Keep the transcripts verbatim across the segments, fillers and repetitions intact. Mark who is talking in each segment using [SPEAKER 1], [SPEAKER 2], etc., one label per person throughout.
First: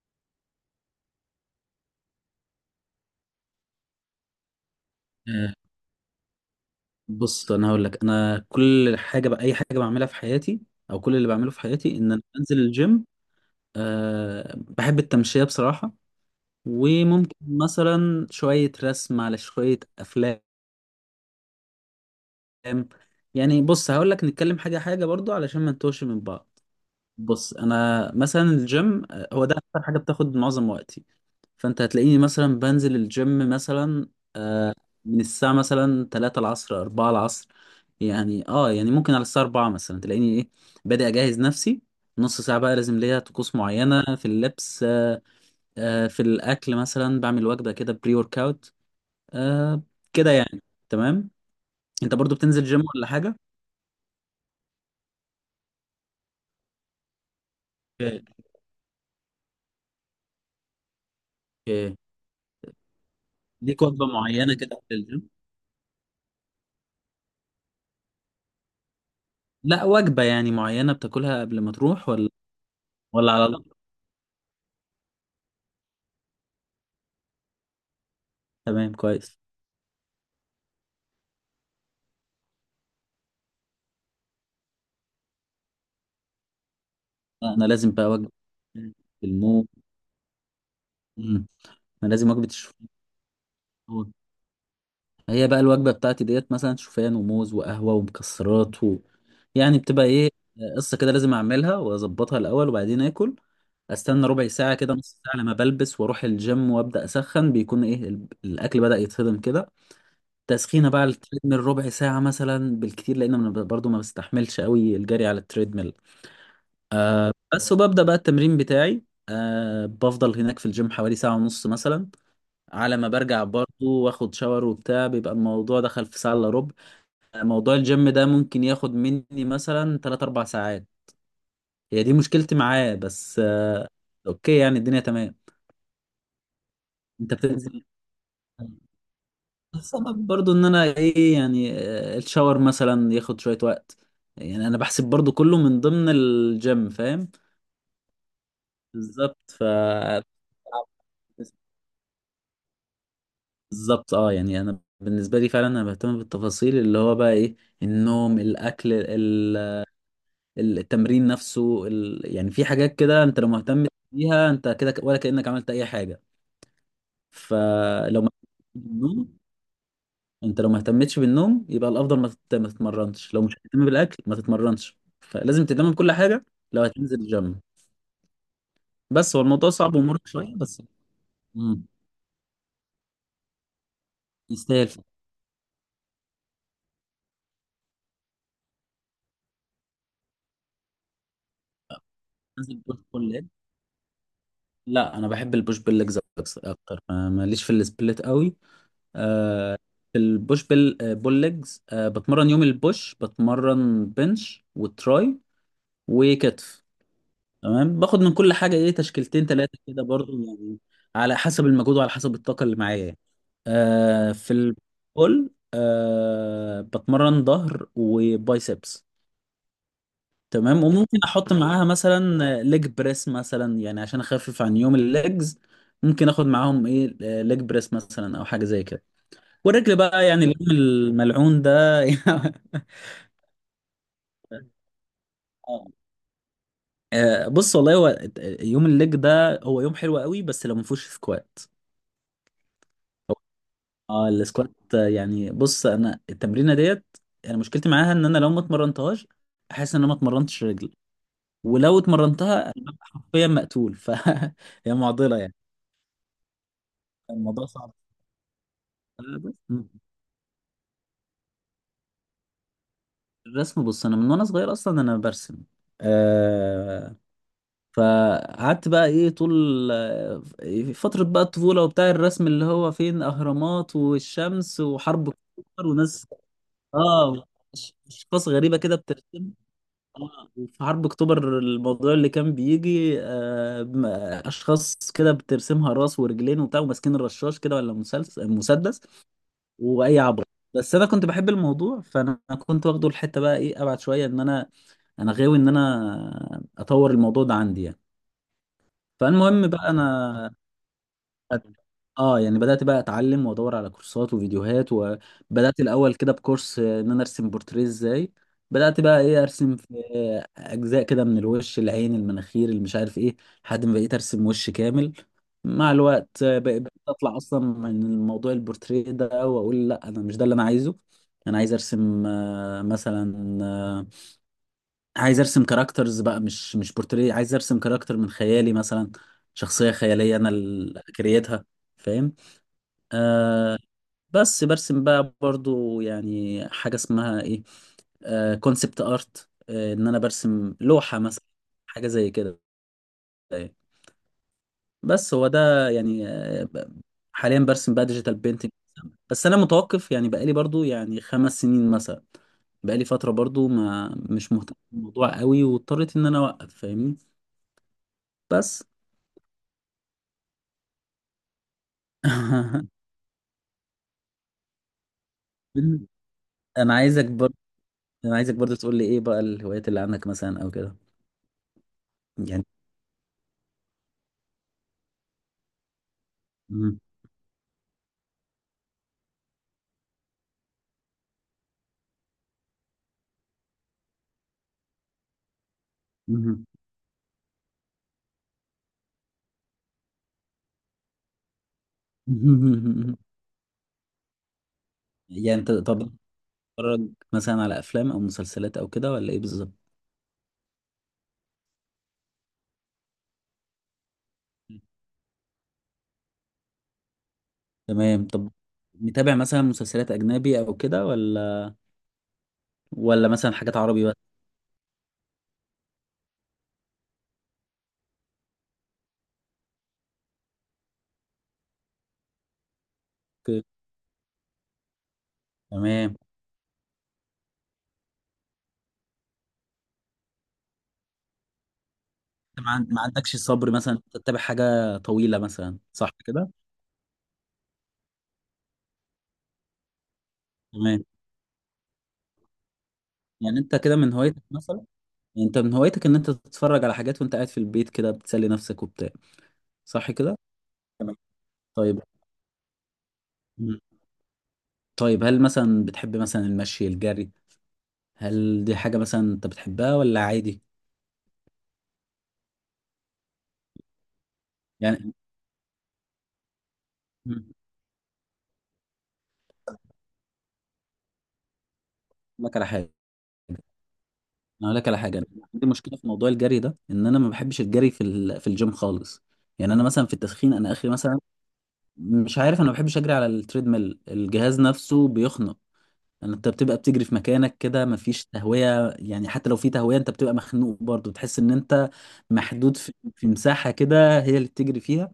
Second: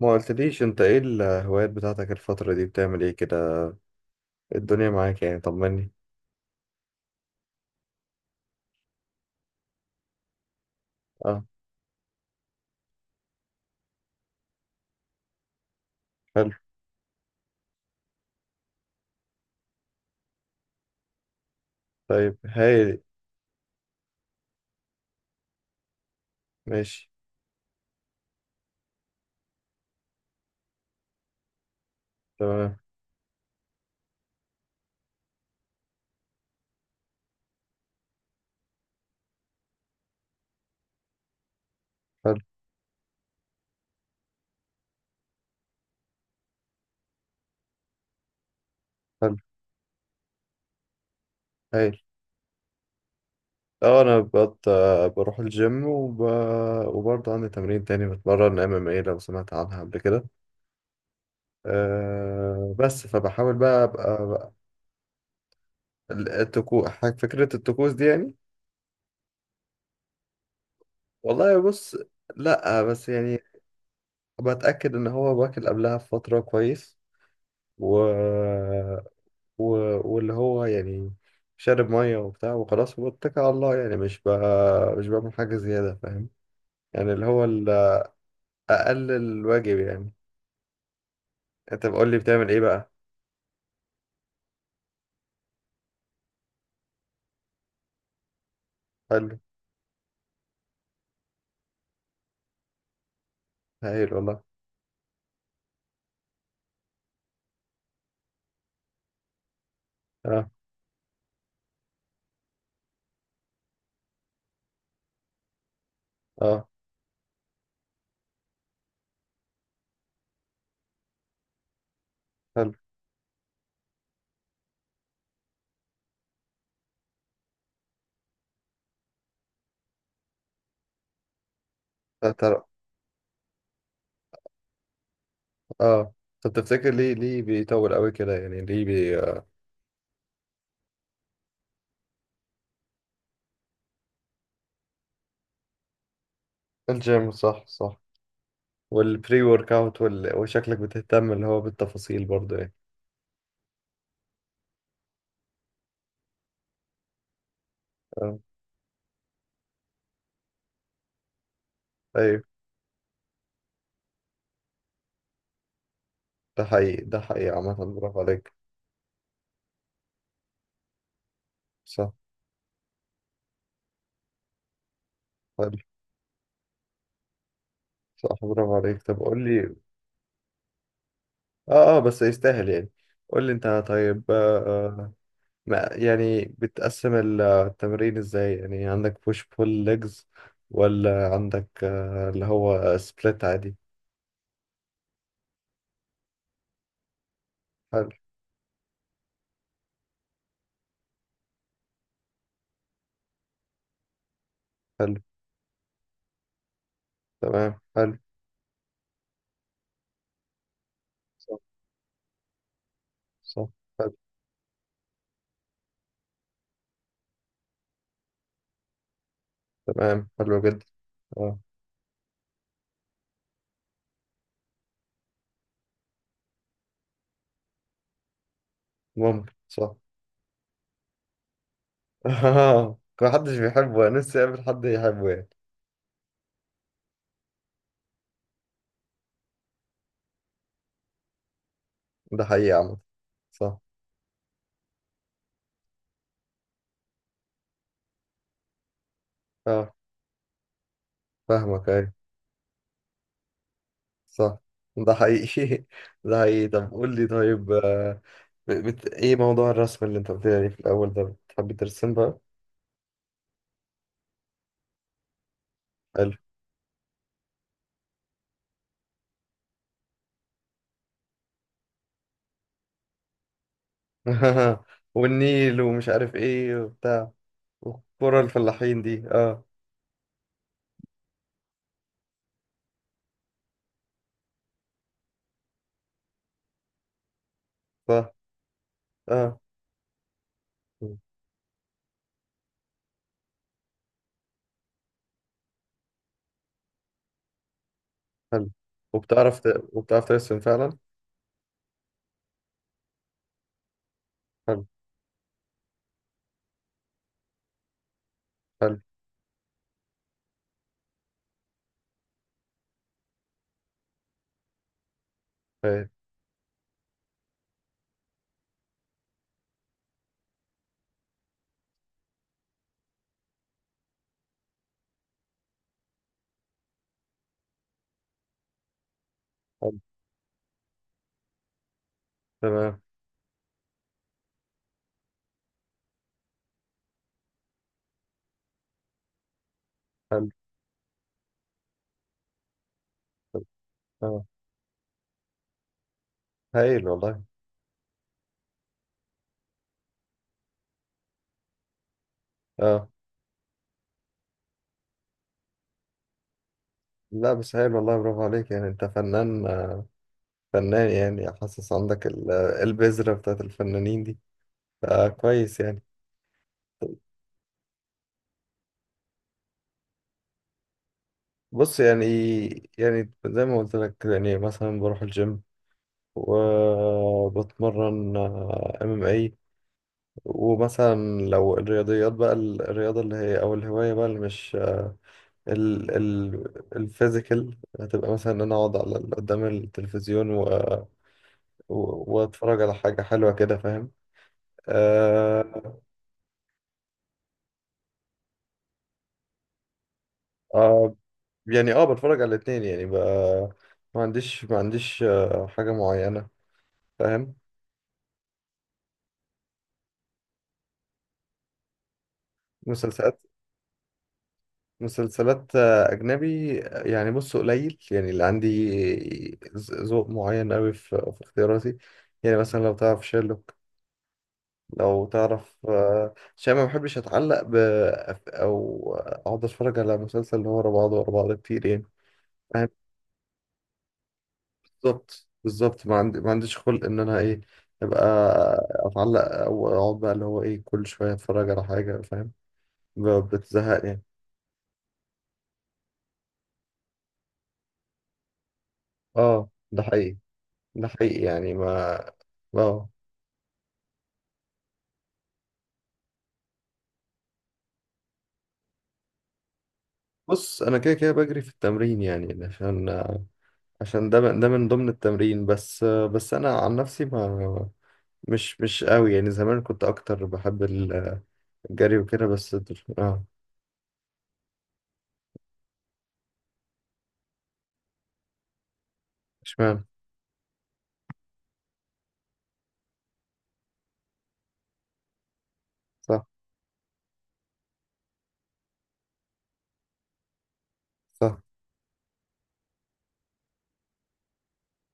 [SPEAKER 1] ما قلتليش انت، ايه الهوايات بتاعتك الفترة دي؟ بتعمل ايه كده؟ الدنيا معاك يعني؟
[SPEAKER 2] آه،
[SPEAKER 1] طمني.
[SPEAKER 2] بص انا هقول لك انا كل حاجه بقى اي حاجه بعملها في حياتي او كل اللي
[SPEAKER 1] اه.
[SPEAKER 2] بعمله في حياتي ان انا بنزل الجيم. أه بحب التمشيه بصراحه،
[SPEAKER 1] حلو.
[SPEAKER 2] وممكن مثلا شويه رسم على شويه افلام.
[SPEAKER 1] طيب، هايل.
[SPEAKER 2] يعني بص هقول لك نتكلم حاجه حاجه برضو علشان ما نتوهش من بعض.
[SPEAKER 1] ماشي.
[SPEAKER 2] بص انا مثلا الجيم، آه، هو ده اكتر حاجه بتاخد معظم وقتي. فانت هتلاقيني مثلا
[SPEAKER 1] تمام.
[SPEAKER 2] بنزل الجيم مثلا من الساعة مثلا ثلاثة العصر اربعة العصر. يعني اه يعني ممكن على الساعة اربعة مثلا تلاقيني ايه بادئ اجهز نفسي. نص
[SPEAKER 1] حلو.
[SPEAKER 2] ساعة بقى لازم ليا طقوس معينة في اللبس. آه آه في الأكل مثلا بعمل وجبة كده بري ورك اوت.
[SPEAKER 1] حلو.
[SPEAKER 2] آه كده يعني. تمام.
[SPEAKER 1] هايل.
[SPEAKER 2] انت برضو بتنزل جيم ولا حاجة؟
[SPEAKER 1] اه، انا بقت بروح الجيم وب... وبرضه عندي تمرين تاني،
[SPEAKER 2] اوكي.
[SPEAKER 1] بتمرن ام ام اي، لو سمعت عنها قبل كده.
[SPEAKER 2] اوكي،
[SPEAKER 1] أه، بس فبحاول
[SPEAKER 2] ليك
[SPEAKER 1] بقى
[SPEAKER 2] وجبة
[SPEAKER 1] ابقى بقى...
[SPEAKER 2] معينة كده في الجيم؟
[SPEAKER 1] التكو... فكرة الطقوس دي يعني.
[SPEAKER 2] لا، وجبة يعني معينة بتاكلها
[SPEAKER 1] والله،
[SPEAKER 2] قبل ما
[SPEAKER 1] بص.
[SPEAKER 2] تروح ولا
[SPEAKER 1] لا، بس
[SPEAKER 2] ولا
[SPEAKER 1] يعني،
[SPEAKER 2] على الله؟
[SPEAKER 1] بتأكد ان هو باكل قبلها بفترة كويس. و
[SPEAKER 2] تمام كويس.
[SPEAKER 1] و... واللي هو يعني شارب ميه وبتاع وخلاص واتكل على الله يعني، مش بقى مش بعمل حاجه زياده، فاهم. يعني اللي هو
[SPEAKER 2] لا، انا
[SPEAKER 1] ال-
[SPEAKER 2] لازم بقى وجبة
[SPEAKER 1] اقل
[SPEAKER 2] الموز.
[SPEAKER 1] الواجب يعني.
[SPEAKER 2] مم.
[SPEAKER 1] انت
[SPEAKER 2] انا
[SPEAKER 1] بقول لي
[SPEAKER 2] لازم وجبة
[SPEAKER 1] بتعمل ايه
[SPEAKER 2] الشوفان،
[SPEAKER 1] بقى؟
[SPEAKER 2] هي بقى الوجبة بتاعتي. ديت مثلا شوفان وموز وقهوة ومكسرات و...
[SPEAKER 1] حلو.
[SPEAKER 2] يعني بتبقى ايه قصة كده لازم اعملها واظبطها الاول وبعدين اكل.
[SPEAKER 1] هايل
[SPEAKER 2] استنى
[SPEAKER 1] والله.
[SPEAKER 2] ربع ساعة كده، نص ساعة، لما بلبس واروح الجيم وابدأ اسخن بيكون ايه ال- الاكل بدأ يتهضم كده.
[SPEAKER 1] اه،
[SPEAKER 2] تسخينة بقى على التريدميل ربع ساعة مثلا بالكتير لان انا برضو ما بستحملش قوي الجري على التريدميل.
[SPEAKER 1] اه.
[SPEAKER 2] آه بس وببدأ بقى التمرين بتاعي. آه بفضل هناك في الجيم حوالي ساعة ونص مثلا.
[SPEAKER 1] حلو.
[SPEAKER 2] على ما برجع برضو واخد شاور وبتاع، بيبقى الموضوع دخل في ساعة الا ربع. موضوع الجيم ده ممكن ياخد مني مثلا تلات اربع ساعات. هي دي
[SPEAKER 1] آه،
[SPEAKER 2] مشكلتي
[SPEAKER 1] ترى.
[SPEAKER 2] معاه بس. آه، اوكي يعني الدنيا تمام.
[SPEAKER 1] اه. طب تفتكر، ليه
[SPEAKER 2] انت
[SPEAKER 1] ليه
[SPEAKER 2] بتنزل؟
[SPEAKER 1] بيطول قوي كده يعني؟ ليه بي آه،
[SPEAKER 2] السبب برضو ان انا ايه يعني، آه، الشاور مثلا ياخد شوية وقت. يعني انا بحسب برضو كله من ضمن الجيم،
[SPEAKER 1] الجيم،
[SPEAKER 2] فاهم.
[SPEAKER 1] صح، صح.
[SPEAKER 2] بالظبط
[SPEAKER 1] والبري
[SPEAKER 2] ف
[SPEAKER 1] ورك اوت وال... وشكلك بتهتم اللي هو بالتفاصيل برضه يعني.
[SPEAKER 2] بالظبط اه يعني انا بالنسبة لي فعلا انا بهتم بالتفاصيل، اللي هو بقى ايه،
[SPEAKER 1] اه،
[SPEAKER 2] النوم، الاكل، التمرين نفسه، ال...
[SPEAKER 1] ايوه.
[SPEAKER 2] يعني في حاجات كده انت لو مهتم بيها انت كده ك- ولا كأنك عملت اي حاجة.
[SPEAKER 1] ده حقيقي، ده حقيقي عامة، برافو
[SPEAKER 2] فلو ما
[SPEAKER 1] عليك.
[SPEAKER 2] بالنوم، انت لو ما اهتمتش بالنوم يبقى
[SPEAKER 1] صح.
[SPEAKER 2] الافضل ما تت- ما تتمرنش، لو مش هتهتم بالاكل ما تتمرنش، فلازم
[SPEAKER 1] حلو.
[SPEAKER 2] تهتم بكل حاجة لو هتنزل الجيم.
[SPEAKER 1] صح، برافو عليك. طب
[SPEAKER 2] بس هو
[SPEAKER 1] قول
[SPEAKER 2] الموضوع
[SPEAKER 1] لي،
[SPEAKER 2] صعب ومرهق شوية بس.
[SPEAKER 1] اه،
[SPEAKER 2] مم.
[SPEAKER 1] اه، بس يستاهل يعني. قول لي انت، طيب. آه
[SPEAKER 2] يستاهل فعلاً.
[SPEAKER 1] آه، ما يعني، بتقسم ال- التمرين ازاي يعني؟ عندك بوش بول ليجز، ولا عندك آه اللي
[SPEAKER 2] تنزل بوش
[SPEAKER 1] هو
[SPEAKER 2] بول
[SPEAKER 1] سبليت
[SPEAKER 2] ليج؟
[SPEAKER 1] عادي؟
[SPEAKER 2] لا، انا بحب البوش بول ليجز اكتر. ما- ماليش في
[SPEAKER 1] حلو.
[SPEAKER 2] السبليت قوي. في البوش بال بول ليجز، آه، بتمرن يوم البوش بتمرن بنش
[SPEAKER 1] حلو.
[SPEAKER 2] وتراي وكتف.
[SPEAKER 1] تمام.
[SPEAKER 2] تمام،
[SPEAKER 1] حلو.
[SPEAKER 2] باخد من كل حاجه ايه تشكيلتين ثلاثه كده برضو، يعني على
[SPEAKER 1] صح،
[SPEAKER 2] حسب المجهود وعلى حسب الطاقه اللي معايا يعني.
[SPEAKER 1] صح. حلو.
[SPEAKER 2] آه في البول آه بتمرن ظهر وبايسبس.
[SPEAKER 1] تمام، حلو
[SPEAKER 2] تمام،
[SPEAKER 1] جدا.
[SPEAKER 2] وممكن احط
[SPEAKER 1] اه.
[SPEAKER 2] معاها مثلا ليج بريس مثلا، يعني عشان اخفف عن يوم الليجز. ممكن اخد معاهم ايه ليج بريس مثلا او حاجه زي كده.
[SPEAKER 1] ممكن، صح.
[SPEAKER 2] والرجل بقى يعني، اليوم الملعون ده.
[SPEAKER 1] اه، محدش بيحبه، انا نفسي اقابل حد يحبه يعني.
[SPEAKER 2] آه، آه، بص والله هو يوم الليج ده هو يوم حلو قوي بس لو ما فيهوش سكوات.
[SPEAKER 1] ده حقيقي عامة.
[SPEAKER 2] هو-
[SPEAKER 1] صح.
[SPEAKER 2] اه، السكوات، آه، يعني بص انا التمرينه ديت، انا مشكلتي معاها ان انا لو ما اتمرنتهاش
[SPEAKER 1] اه.
[SPEAKER 2] احس ان انا ما اتمرنتش رجلي.
[SPEAKER 1] فاهمك،
[SPEAKER 2] ولو
[SPEAKER 1] ايوه.
[SPEAKER 2] اتمرنتها فيا مقتول. ف
[SPEAKER 1] صح.
[SPEAKER 2] هي
[SPEAKER 1] ده
[SPEAKER 2] معضله يعني.
[SPEAKER 1] حقيقي. ده حقيقي. طب قول لي
[SPEAKER 2] الموضوع
[SPEAKER 1] طيب.
[SPEAKER 2] صعب.
[SPEAKER 1] آه، ب- بت... ايه
[SPEAKER 2] آه، بس-
[SPEAKER 1] موضوع الرسم اللي انت قلت لي عليه في الاول ده؟ بتحب ترسم بقى؟
[SPEAKER 2] الرسم، بص انا من وانا صغير اصلا انا برسم.
[SPEAKER 1] حلو.
[SPEAKER 2] آه، فقعدت بقى ايه طول في فترة بقى الطفولة وبتاع الرسم، اللي هو فين اهرامات والشمس وحرب
[SPEAKER 1] والنيل
[SPEAKER 2] اكتوبر
[SPEAKER 1] ومش
[SPEAKER 2] وناس،
[SPEAKER 1] عارف ايه وبتاع،
[SPEAKER 2] اه،
[SPEAKER 1] وكرة
[SPEAKER 2] اشخاص غريبة كده
[SPEAKER 1] الفلاحين دي،
[SPEAKER 2] بترسم.
[SPEAKER 1] اه.
[SPEAKER 2] اه، وفي حرب اكتوبر الموضوع اللي كان بيجي آه م- اشخاص كده بترسمها راس ورجلين وبتاع وماسكين الرشاش كده ولا
[SPEAKER 1] صح.
[SPEAKER 2] مسلسل مسدس
[SPEAKER 1] اه.
[SPEAKER 2] واي عبط. بس انا
[SPEAKER 1] مم.
[SPEAKER 2] كنت بحب الموضوع، فانا كنت واخده الحتة بقى ايه ابعد شوية، ان انا انا غاوي ان انا اطور الموضوع ده عندي يعني.
[SPEAKER 1] حلو. وبتعرف ت...
[SPEAKER 2] فالمهم بقى انا
[SPEAKER 1] وبتعرف ترسم فعلا؟
[SPEAKER 2] اه يعني بدات بقى اتعلم وادور على كورسات
[SPEAKER 1] حلو.
[SPEAKER 2] وفيديوهات. وبدات الاول كده بكورس، آه، ان انا ارسم بورتريه ازاي.
[SPEAKER 1] حلو.
[SPEAKER 2] بدات بقى ايه ارسم في آه، اجزاء كده من الوش، العين، المناخير، اللي مش عارف ايه، لحد ما بقيت ارسم وش كامل. مع
[SPEAKER 1] هايل.
[SPEAKER 2] الوقت، آه، بق- بقيت اطلع اصلا من الموضوع البورتريه ده واقول لا انا مش ده اللي انا عايزه. انا عايز ارسم، آه، مثلا، آه، عايز ارسم كاركترز بقى، مش مش بورتريه. عايز ارسم كاركتر من خيالي مثلا، شخصية
[SPEAKER 1] حلو.
[SPEAKER 2] خيالية انا اللي كريتها، فاهم.
[SPEAKER 1] تمام.
[SPEAKER 2] بس برسم بقى برضو يعني حاجة اسمها ايه كونسبت ارت، ان انا
[SPEAKER 1] حلو.
[SPEAKER 2] برسم لوحة مثلا، حاجة زي كده
[SPEAKER 1] حلو.
[SPEAKER 2] يعني.
[SPEAKER 1] اه.
[SPEAKER 2] بس هو ده يعني، آه، ب-
[SPEAKER 1] هايل والله.
[SPEAKER 2] حاليا برسم بقى ديجيتال بينتنج. بس انا متوقف يعني بقالي برضو يعني خمس سنين مثلا. بقالي
[SPEAKER 1] اه.
[SPEAKER 2] فترة برضو ما مش مهتم بالموضوع قوي واضطريت ان انا اوقف، فاهمني.
[SPEAKER 1] لا، بس هايل والله، برافو عليك
[SPEAKER 2] بس
[SPEAKER 1] يعني، انت فنان. آه، فنان يعني، حاسس عندك ال... البذرة بتاعت الفنانين دي. آه، كويس يعني.
[SPEAKER 2] مم. انا عايزك برضه، انا عايزك برضه تقول لي ايه بقى الهوايات اللي عندك مثلا او كده.
[SPEAKER 1] بص يعني،
[SPEAKER 2] يعني.
[SPEAKER 1] يعني زي ما قلت لك، يعني مثلا بروح الجيم،
[SPEAKER 2] مم.
[SPEAKER 1] وبتمرن ام ام اي. ومثلا لو الرياضيات بقى ال- الرياضة اللي هي، او الهواية بقى، اللي مش آه، ال ال
[SPEAKER 2] مم.
[SPEAKER 1] الفيزيكال، هتبقى مثلا ان انا اقعد على ال- قدام التلفزيون و و- واتفرج على حاجة حلوة كده، فاهم.
[SPEAKER 2] يعني انت طب
[SPEAKER 1] آه.
[SPEAKER 2] بتتفرج مثلا على افلام او مسلسلات او كده ولا ايه بالظبط؟
[SPEAKER 1] آه، يعني اه، بتفرج على الاتنين يعني بقى. ما عنديش ما عنديش آه، حاجة معينة، فاهم.
[SPEAKER 2] تمام. طب متابع مثلا مسلسلات اجنبي او كده، ولا ولا
[SPEAKER 1] مسلسلات
[SPEAKER 2] مثلا حاجات عربي بس؟
[SPEAKER 1] مسلسلات آه، أجنبي، آه، يعني بص، قليل يعني اللي عندي. ذ- ذوق معين أوي في في اختياراتي، يعني مثلا لو تعرف
[SPEAKER 2] اوكي.
[SPEAKER 1] شيرلوك، لو تعرف.
[SPEAKER 2] تمام.
[SPEAKER 1] آه، عشان ما بحبش أتعلق ب أو أقعد أتفرج على مسلسل اللي هو ورا بعضه ورا بعضه كتير يعني،
[SPEAKER 2] انت ما عن-
[SPEAKER 1] فاهم.
[SPEAKER 2] ما عندكش الصبر مثلا انت تتابع حاجه طويله
[SPEAKER 1] بالظبط،
[SPEAKER 2] مثلا،
[SPEAKER 1] بالظبط.
[SPEAKER 2] صح
[SPEAKER 1] ما عندي ما
[SPEAKER 2] كده؟
[SPEAKER 1] عنديش خلق إن أنا إيه، أبقى أتعلق، أو أقعد بقى اللي هو إيه،
[SPEAKER 2] تمام.
[SPEAKER 1] كل شوية أتفرج على حاجة، فاهم. ب-
[SPEAKER 2] يعني انت كده
[SPEAKER 1] بتزهق
[SPEAKER 2] من
[SPEAKER 1] يعني.
[SPEAKER 2] هوايتك مثلا، يعني انت من هوايتك ان انت تتفرج على حاجات وانت قاعد في البيت كده بتسلي نفسك وبتاع،
[SPEAKER 1] آه، ده
[SPEAKER 2] صح
[SPEAKER 1] حقيقي.
[SPEAKER 2] كده؟
[SPEAKER 1] ده حقيقي يعني.
[SPEAKER 2] طيب.
[SPEAKER 1] ما اه.
[SPEAKER 2] مم. طيب، هل مثلا بتحب مثلا المشي، الجري، هل دي حاجة مثلا انت بتحبها ولا عادي
[SPEAKER 1] بص، انا كده كده بجري في التمرين يعني، عشان عشان ده ده من ضمن
[SPEAKER 2] يعني؟
[SPEAKER 1] التمرين، بس بس انا عن نفسي،
[SPEAKER 2] مم.
[SPEAKER 1] ما مش مش قوي يعني، زمان كنت اكتر بحب الجري وكده،
[SPEAKER 2] أقول لك على
[SPEAKER 1] بس
[SPEAKER 2] حاجة،
[SPEAKER 1] دل- اه.
[SPEAKER 2] انا اقول لك على حاجة. أنا عندي مشكلة في موضوع الجري ده، ان انا ما بحبش الجري في ال... في الجيم خالص. يعني انا
[SPEAKER 1] اشمعنى؟
[SPEAKER 2] مثلا في التسخين انا اخري مثلا. مش عارف، انا ما بحبش اجري على التريدميل. الجهاز نفسه بيخنق، يعني
[SPEAKER 1] صح.
[SPEAKER 2] انت بتبقى بتجري في مكانك كده، مفيش تهوية، يعني حتى لو في تهوية انت بتبقى مخنوق برضه. بتحس ان
[SPEAKER 1] صح.
[SPEAKER 2] انت محدود في, في مساحة كده هي اللي بتجري فيها.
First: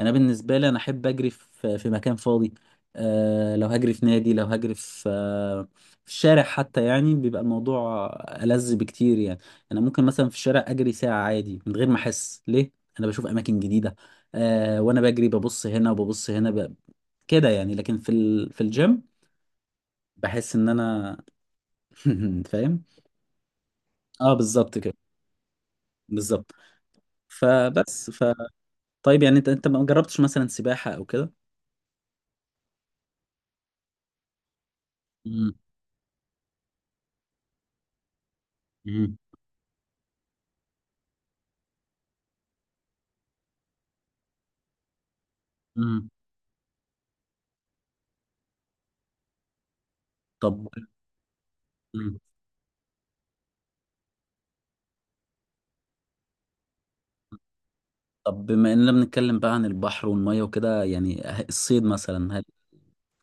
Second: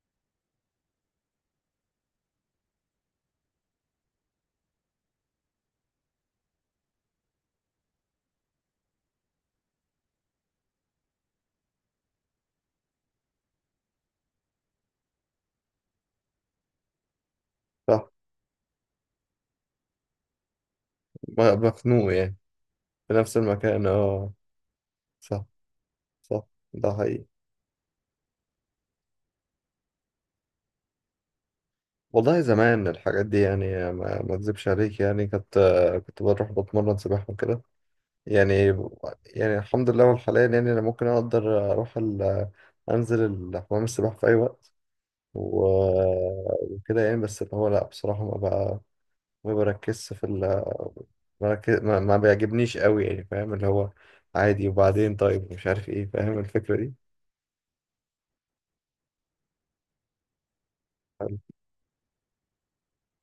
[SPEAKER 2] انا بالنسبه لي انا احب اجري في في مكان فاضي. أه، لو هجري في نادي، لو هجري في، آه، في الشارع حتى، يعني بيبقى الموضوع ألذ بكتير يعني. انا ممكن مثلا في الشارع اجري ساعه عادي من غير ما احس ليه. انا بشوف اماكن جديده، أه، وانا بجري ببص هنا وببص هنا ب... كده يعني. لكن
[SPEAKER 1] صح.
[SPEAKER 2] في ال... في الجيم بحس ان انا
[SPEAKER 1] م- مخنوق يعني،
[SPEAKER 2] فاهم.
[SPEAKER 1] في نفس المكان، اه.
[SPEAKER 2] اه، بالظبط كده.
[SPEAKER 1] صح. صح.
[SPEAKER 2] بالظبط.
[SPEAKER 1] ده حقيقي.
[SPEAKER 2] فبس ف طيب يعني انت، انت ما جربتش مثلا سباحه او كده؟
[SPEAKER 1] والله زمان الحاجات دي يعني، ما ما اكذبش عليك يعني،
[SPEAKER 2] امم.
[SPEAKER 1] كنت كنت بروح بتمرن سباحة وكده يعني. يعني الحمد لله، والحاليا يعني انا ممكن اقدر اروح ال... انزل ال- حمام السباحه في اي وقت و...
[SPEAKER 2] امم.
[SPEAKER 1] وكده يعني، بس اللي هو لا بصراحه ما بقى، ما بركزش في
[SPEAKER 2] طب.
[SPEAKER 1] ال... بركز... ما... ما
[SPEAKER 2] مم.
[SPEAKER 1] بيعجبنيش قوي يعني، فاهم، اللي هو عادي. وبعدين طيب مش عارف ايه، فاهم الفكره دي.
[SPEAKER 2] طب، بما اننا بنتكلم بقى عن البحر والميه وكده يعني، الصيد مثلا، هل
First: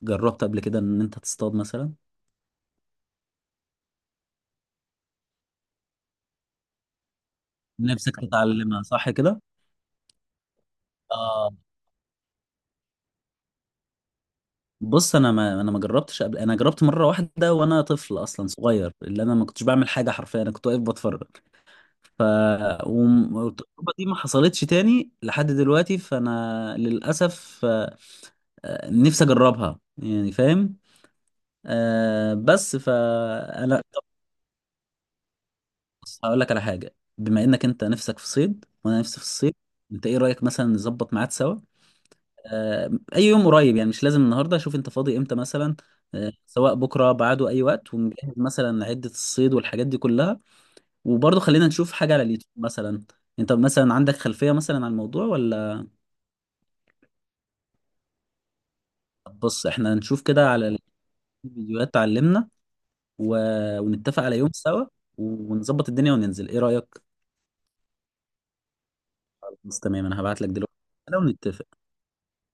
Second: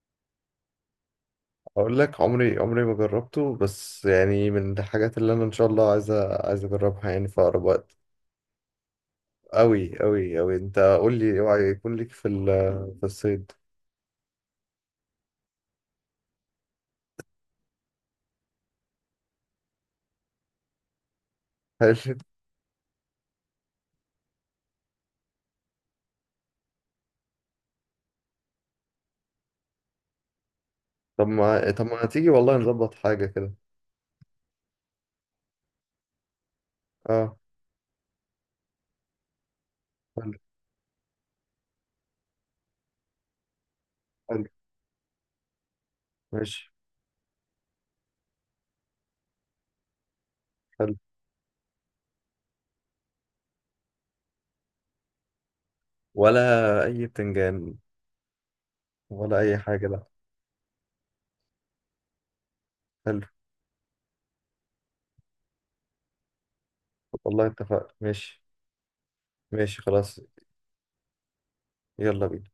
[SPEAKER 2] جربت قبل كده ان انت تصطاد مثلا؟
[SPEAKER 1] اقول لك، عمري عمري ما جربته، بس يعني من الحاجات اللي انا ان شاء الله عايز أ- عايز اجربها يعني في اقرب وقت.
[SPEAKER 2] نفسك تتعلمها، صح كده.
[SPEAKER 1] قوي قوي قوي. انت قول لي،
[SPEAKER 2] آه
[SPEAKER 1] اوعى يكون ليك في ال... في الصيد؟
[SPEAKER 2] بص انا ما انا ما جربتش قبل، انا جربت مره واحده وانا طفل اصلا صغير، اللي انا ما كنتش بعمل حاجه حرفيا، انا كنت واقف بتفرج.
[SPEAKER 1] هل
[SPEAKER 2] ف وم- والتجربه دي ما حصلتش تاني لحد دلوقتي، فانا للاسف، آه، آه، نفسي اجربها يعني، فاهم.
[SPEAKER 1] طب ما طب ما تيجي
[SPEAKER 2] آه
[SPEAKER 1] والله
[SPEAKER 2] بس
[SPEAKER 1] نظبط حاجة كده.
[SPEAKER 2] فانا بص هقول لك على حاجة،
[SPEAKER 1] اه.
[SPEAKER 2] بما انك انت نفسك في صيد وانا نفسي في الصيد، انت ايه
[SPEAKER 1] حلو.
[SPEAKER 2] رأيك مثلا نظبط ميعاد سوا؟ آه اي يوم قريب يعني، مش لازم
[SPEAKER 1] حلو.
[SPEAKER 2] النهاردة، شوف انت فاضي امتى مثلا. آه
[SPEAKER 1] ماشي.
[SPEAKER 2] سواء بكرة بعده، اي وقت، ونجهز مثلا عدة الصيد والحاجات دي كلها.
[SPEAKER 1] حلو.
[SPEAKER 2] وبرضه خلينا نشوف حاجة على اليوتيوب مثلا، انت مثلا عندك خلفية مثلا عن الموضوع ولا؟
[SPEAKER 1] ولا أي بتنجان، ولا أي
[SPEAKER 2] بص
[SPEAKER 1] حاجة،
[SPEAKER 2] احنا
[SPEAKER 1] لا.
[SPEAKER 2] نشوف كده على الفيديوهات تعلمنا
[SPEAKER 1] حلو.
[SPEAKER 2] و... ونتفق على يوم سوا ونظبط الدنيا وننزل، ايه رأيك؟
[SPEAKER 1] والله، اتفقنا. ماشي.
[SPEAKER 2] بس
[SPEAKER 1] ماشي،
[SPEAKER 2] تمام،
[SPEAKER 1] خلاص.
[SPEAKER 2] انا هبعت لك دلوقتي ونتفق.
[SPEAKER 1] يلا بينا.